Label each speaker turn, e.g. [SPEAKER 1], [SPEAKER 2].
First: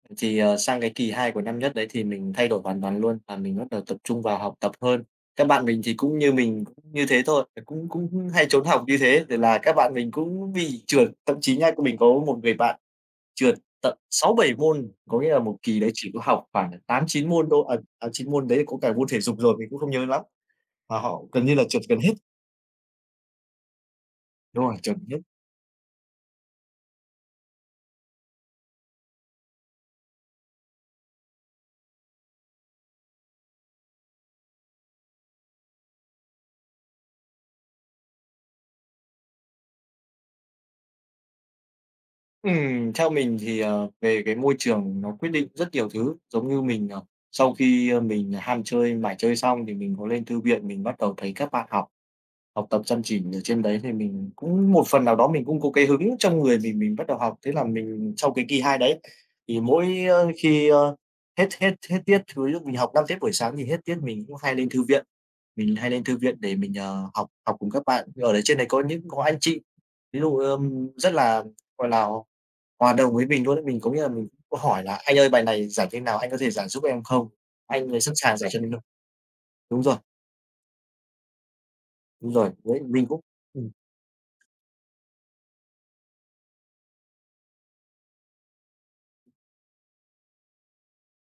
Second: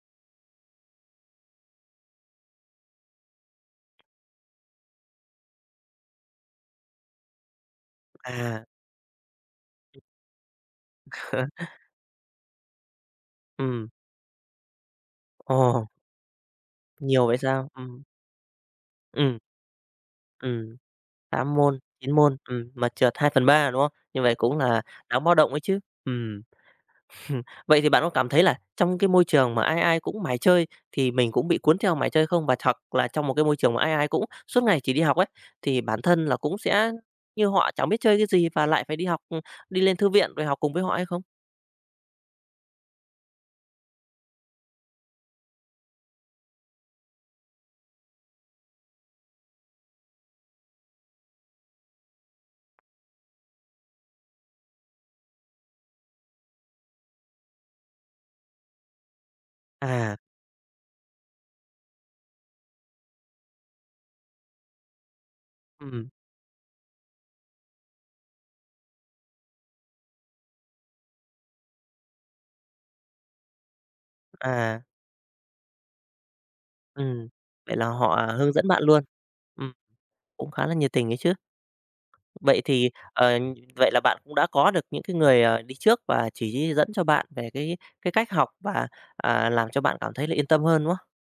[SPEAKER 1] Thì, ờ, sang cái kỳ 2 của năm nhất đấy thì mình thay đổi hoàn toàn luôn, và mình bắt đầu tập trung vào học tập hơn. Các bạn mình thì cũng như mình cũng như thế thôi, là cũng cũng hay
[SPEAKER 2] À.
[SPEAKER 1] trốn học như thế thì là các bạn mình cũng bị trượt. Thậm chí nhá, mình có một người bạn trượt
[SPEAKER 2] Ừm.
[SPEAKER 1] tận 6-7 môn. Có nghĩa là một kỳ
[SPEAKER 2] Ồ.
[SPEAKER 1] đấy chỉ có học khoảng tám,
[SPEAKER 2] Nhiều
[SPEAKER 1] chín
[SPEAKER 2] vậy
[SPEAKER 1] môn thôi
[SPEAKER 2] sao?
[SPEAKER 1] à,
[SPEAKER 2] Ừm.
[SPEAKER 1] à 9 môn đấy thì có cả môn thể dục
[SPEAKER 2] Ừm,
[SPEAKER 1] rồi, mình cũng không nhớ lắm.
[SPEAKER 2] ừm,
[SPEAKER 1] Mà họ gần như
[SPEAKER 2] 8
[SPEAKER 1] là
[SPEAKER 2] môn,
[SPEAKER 1] trượt gần
[SPEAKER 2] 9
[SPEAKER 1] hết.
[SPEAKER 2] môn, ừm, mà trượt 2/3, đúng không? Như vậy cũng
[SPEAKER 1] Đúng rồi,
[SPEAKER 2] là
[SPEAKER 1] chẩm nhất.
[SPEAKER 2] đáng báo động ấy chứ, ừm, vậy thì bạn có cảm thấy là trong cái môi trường mà ai ai cũng mải chơi thì mình cũng bị cuốn theo mải chơi không? Và hoặc là trong một cái môi trường mà ai ai cũng suốt ngày chỉ đi học ấy, thì bản thân là cũng sẽ như họ chẳng biết chơi cái gì, và lại phải đi học, ừm, đi lên thư viện rồi học cùng với họ hay không?
[SPEAKER 1] Ừm. Theo mình thì, ờ, về cái môi trường nó quyết định rất nhiều thứ. Giống như mình, ờ, sau khi, a, mình ham chơi, mải chơi xong thì mình có lên thư viện mình bắt đầu thấy các bạn học, học tập chăm chỉ ở trên đấy thì mình cũng một phần nào đó, mình cũng có cái hứng trong người mình, mình bắt đầu học. Thế là mình trong cái kỳ hai đấy thì mỗi á,
[SPEAKER 2] À.
[SPEAKER 1] khi, a, hết hết hết tiết thì lúc mình học 5 tiết buổi sáng, mình hết tiết mình cũng hay lên thư viện. Mình hay lên
[SPEAKER 2] Ừm.
[SPEAKER 1] thư viện để mình, ờ, học học cùng các bạn, thì ở đấy trên đấy có những có anh chị. Ví dụ, ờm, rất là, gọi là, hoà hòa đồng với mình luôn ấy, mình có nghĩa là mình cũng
[SPEAKER 2] À.
[SPEAKER 1] hỏi là "Anh ơi bài này giải thế nào? Anh có thể giải giúp em không?"
[SPEAKER 2] Ừm, vậy
[SPEAKER 1] Anh
[SPEAKER 2] là
[SPEAKER 1] ấy sẵn
[SPEAKER 2] họ, à,
[SPEAKER 1] sàng giải
[SPEAKER 2] hướng
[SPEAKER 1] cho
[SPEAKER 2] dẫn
[SPEAKER 1] mình luôn.
[SPEAKER 2] bạn luôn. Ừm,
[SPEAKER 1] Đúng rồi.
[SPEAKER 2] cũng khá là nhiệt tình ấy chứ.
[SPEAKER 1] Đúng rồi,
[SPEAKER 2] Vậy
[SPEAKER 1] với
[SPEAKER 2] thì,
[SPEAKER 1] mình cũng
[SPEAKER 2] ờ,
[SPEAKER 1] ừm.
[SPEAKER 2] vậy là bạn cũng đã có được những cái người, à, đi trước và chỉ dẫn cho bạn về cái cái cách học và, à, làm cho bạn cảm thấy là yên tâm hơn, đúng không?